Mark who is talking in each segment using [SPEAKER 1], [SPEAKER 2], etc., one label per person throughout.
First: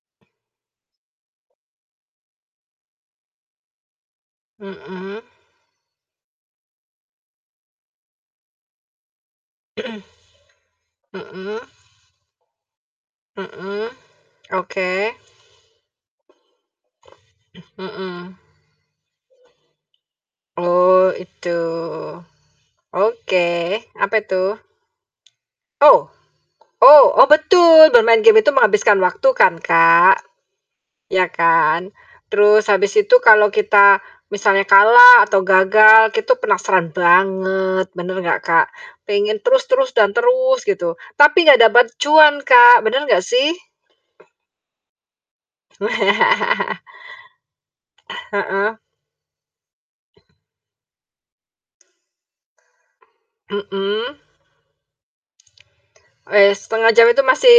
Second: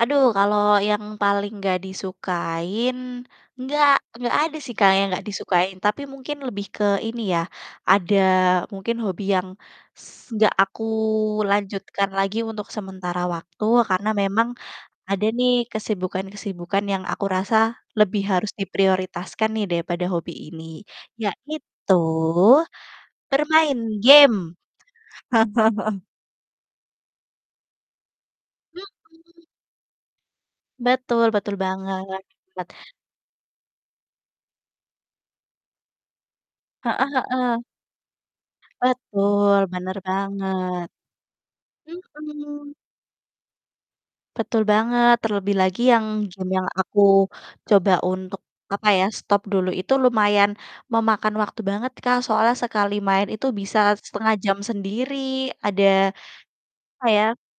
[SPEAKER 1] Aduh, kalau yang paling gak disukain, gak gak ada sih, Kak, yang
[SPEAKER 2] Mhm.
[SPEAKER 1] gak disukain. Tapi mungkin lebih ke ini ya. ada mungkin hobi yang s gak aku
[SPEAKER 2] Mhm.
[SPEAKER 1] lanjutkan lagi untuk sementara waktu,
[SPEAKER 2] Mhm.
[SPEAKER 1] karena memang
[SPEAKER 2] Oke.
[SPEAKER 1] ada nih kesibukan-kesibukan yang aku rasa lebih
[SPEAKER 2] Mhm.
[SPEAKER 1] harus diprioritaskan nih daripada hobi ini,
[SPEAKER 2] Oh, itu.
[SPEAKER 1] yaitu
[SPEAKER 2] Oke.
[SPEAKER 1] bermain
[SPEAKER 2] Apa
[SPEAKER 1] game.
[SPEAKER 2] itu? Ow, oh oh betul bermain game itu menghabiskan
[SPEAKER 1] Mhm.
[SPEAKER 2] waktu kan, Kak, iya
[SPEAKER 1] Betul betul
[SPEAKER 2] kan?
[SPEAKER 1] banget, banget.
[SPEAKER 2] Terus habis itu kalau kita misalnya kalah atau gagal itu penasaran
[SPEAKER 1] Heeh heeh.
[SPEAKER 2] banget, benar enggak, Kak? Pengen
[SPEAKER 1] Betul,
[SPEAKER 2] terus terus
[SPEAKER 1] bener
[SPEAKER 2] dan terus
[SPEAKER 1] banget.
[SPEAKER 2] gitu, tapi gak dapet cuan,
[SPEAKER 1] Mhm.
[SPEAKER 2] Kak, bener gak sih?
[SPEAKER 1] Betul banget, terlebih lagi yang game yang aku coba
[SPEAKER 2] Eh
[SPEAKER 1] untuk,
[SPEAKER 2] heeh.
[SPEAKER 1] apa ya, stop dulu itu lumayan memakan waktu banget, Kak, soalnya sekali main itu bisa
[SPEAKER 2] Mhm.
[SPEAKER 1] 1/2 jam sendiri ada,
[SPEAKER 2] Wes, 1/2 jam
[SPEAKER 1] apa
[SPEAKER 2] itu
[SPEAKER 1] ya
[SPEAKER 2] masih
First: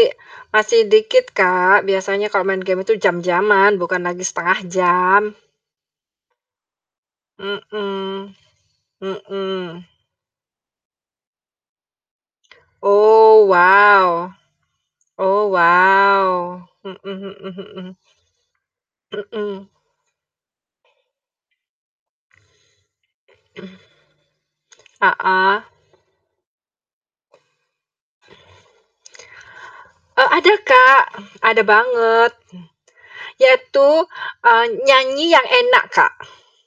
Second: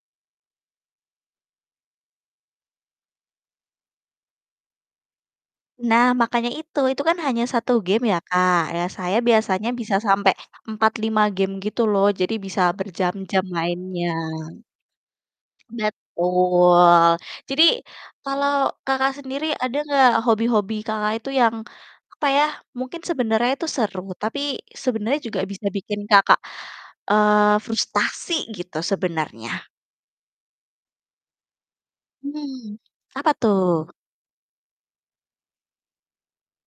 [SPEAKER 2] masih dikit, Kak, biasanya kalau main game itu jam-jaman bukan lagi 1/2 jam.
[SPEAKER 1] Nah, makanya itu. Itu kan hanya 1 game ya,
[SPEAKER 2] Mhm,
[SPEAKER 1] Kak, ya, saya biasanya
[SPEAKER 2] mhm.
[SPEAKER 1] bisa sampai 4, 5 game gitu loh. Jadi bisa berjam-jam
[SPEAKER 2] Oh,
[SPEAKER 1] mainnya.
[SPEAKER 2] wow oh, wow,
[SPEAKER 1] Betul.
[SPEAKER 2] mhm mhm
[SPEAKER 1] Jadi,
[SPEAKER 2] mhm.
[SPEAKER 1] kalau Kakak sendiri
[SPEAKER 2] Mhm.
[SPEAKER 1] ada enggak hobi-hobi Kakak itu yang, apa ya, mungkin sebenarnya itu seru, tapi sebenarnya juga
[SPEAKER 2] Heeh.
[SPEAKER 1] bisa bikin Kakak, eee, frustasi gitu sebenarnya?
[SPEAKER 2] Eee, ada, Kak, ada banget.
[SPEAKER 1] Hmm. Apa tuh?
[SPEAKER 2] Yaitu, eee, nyanyi yang enak, Kak.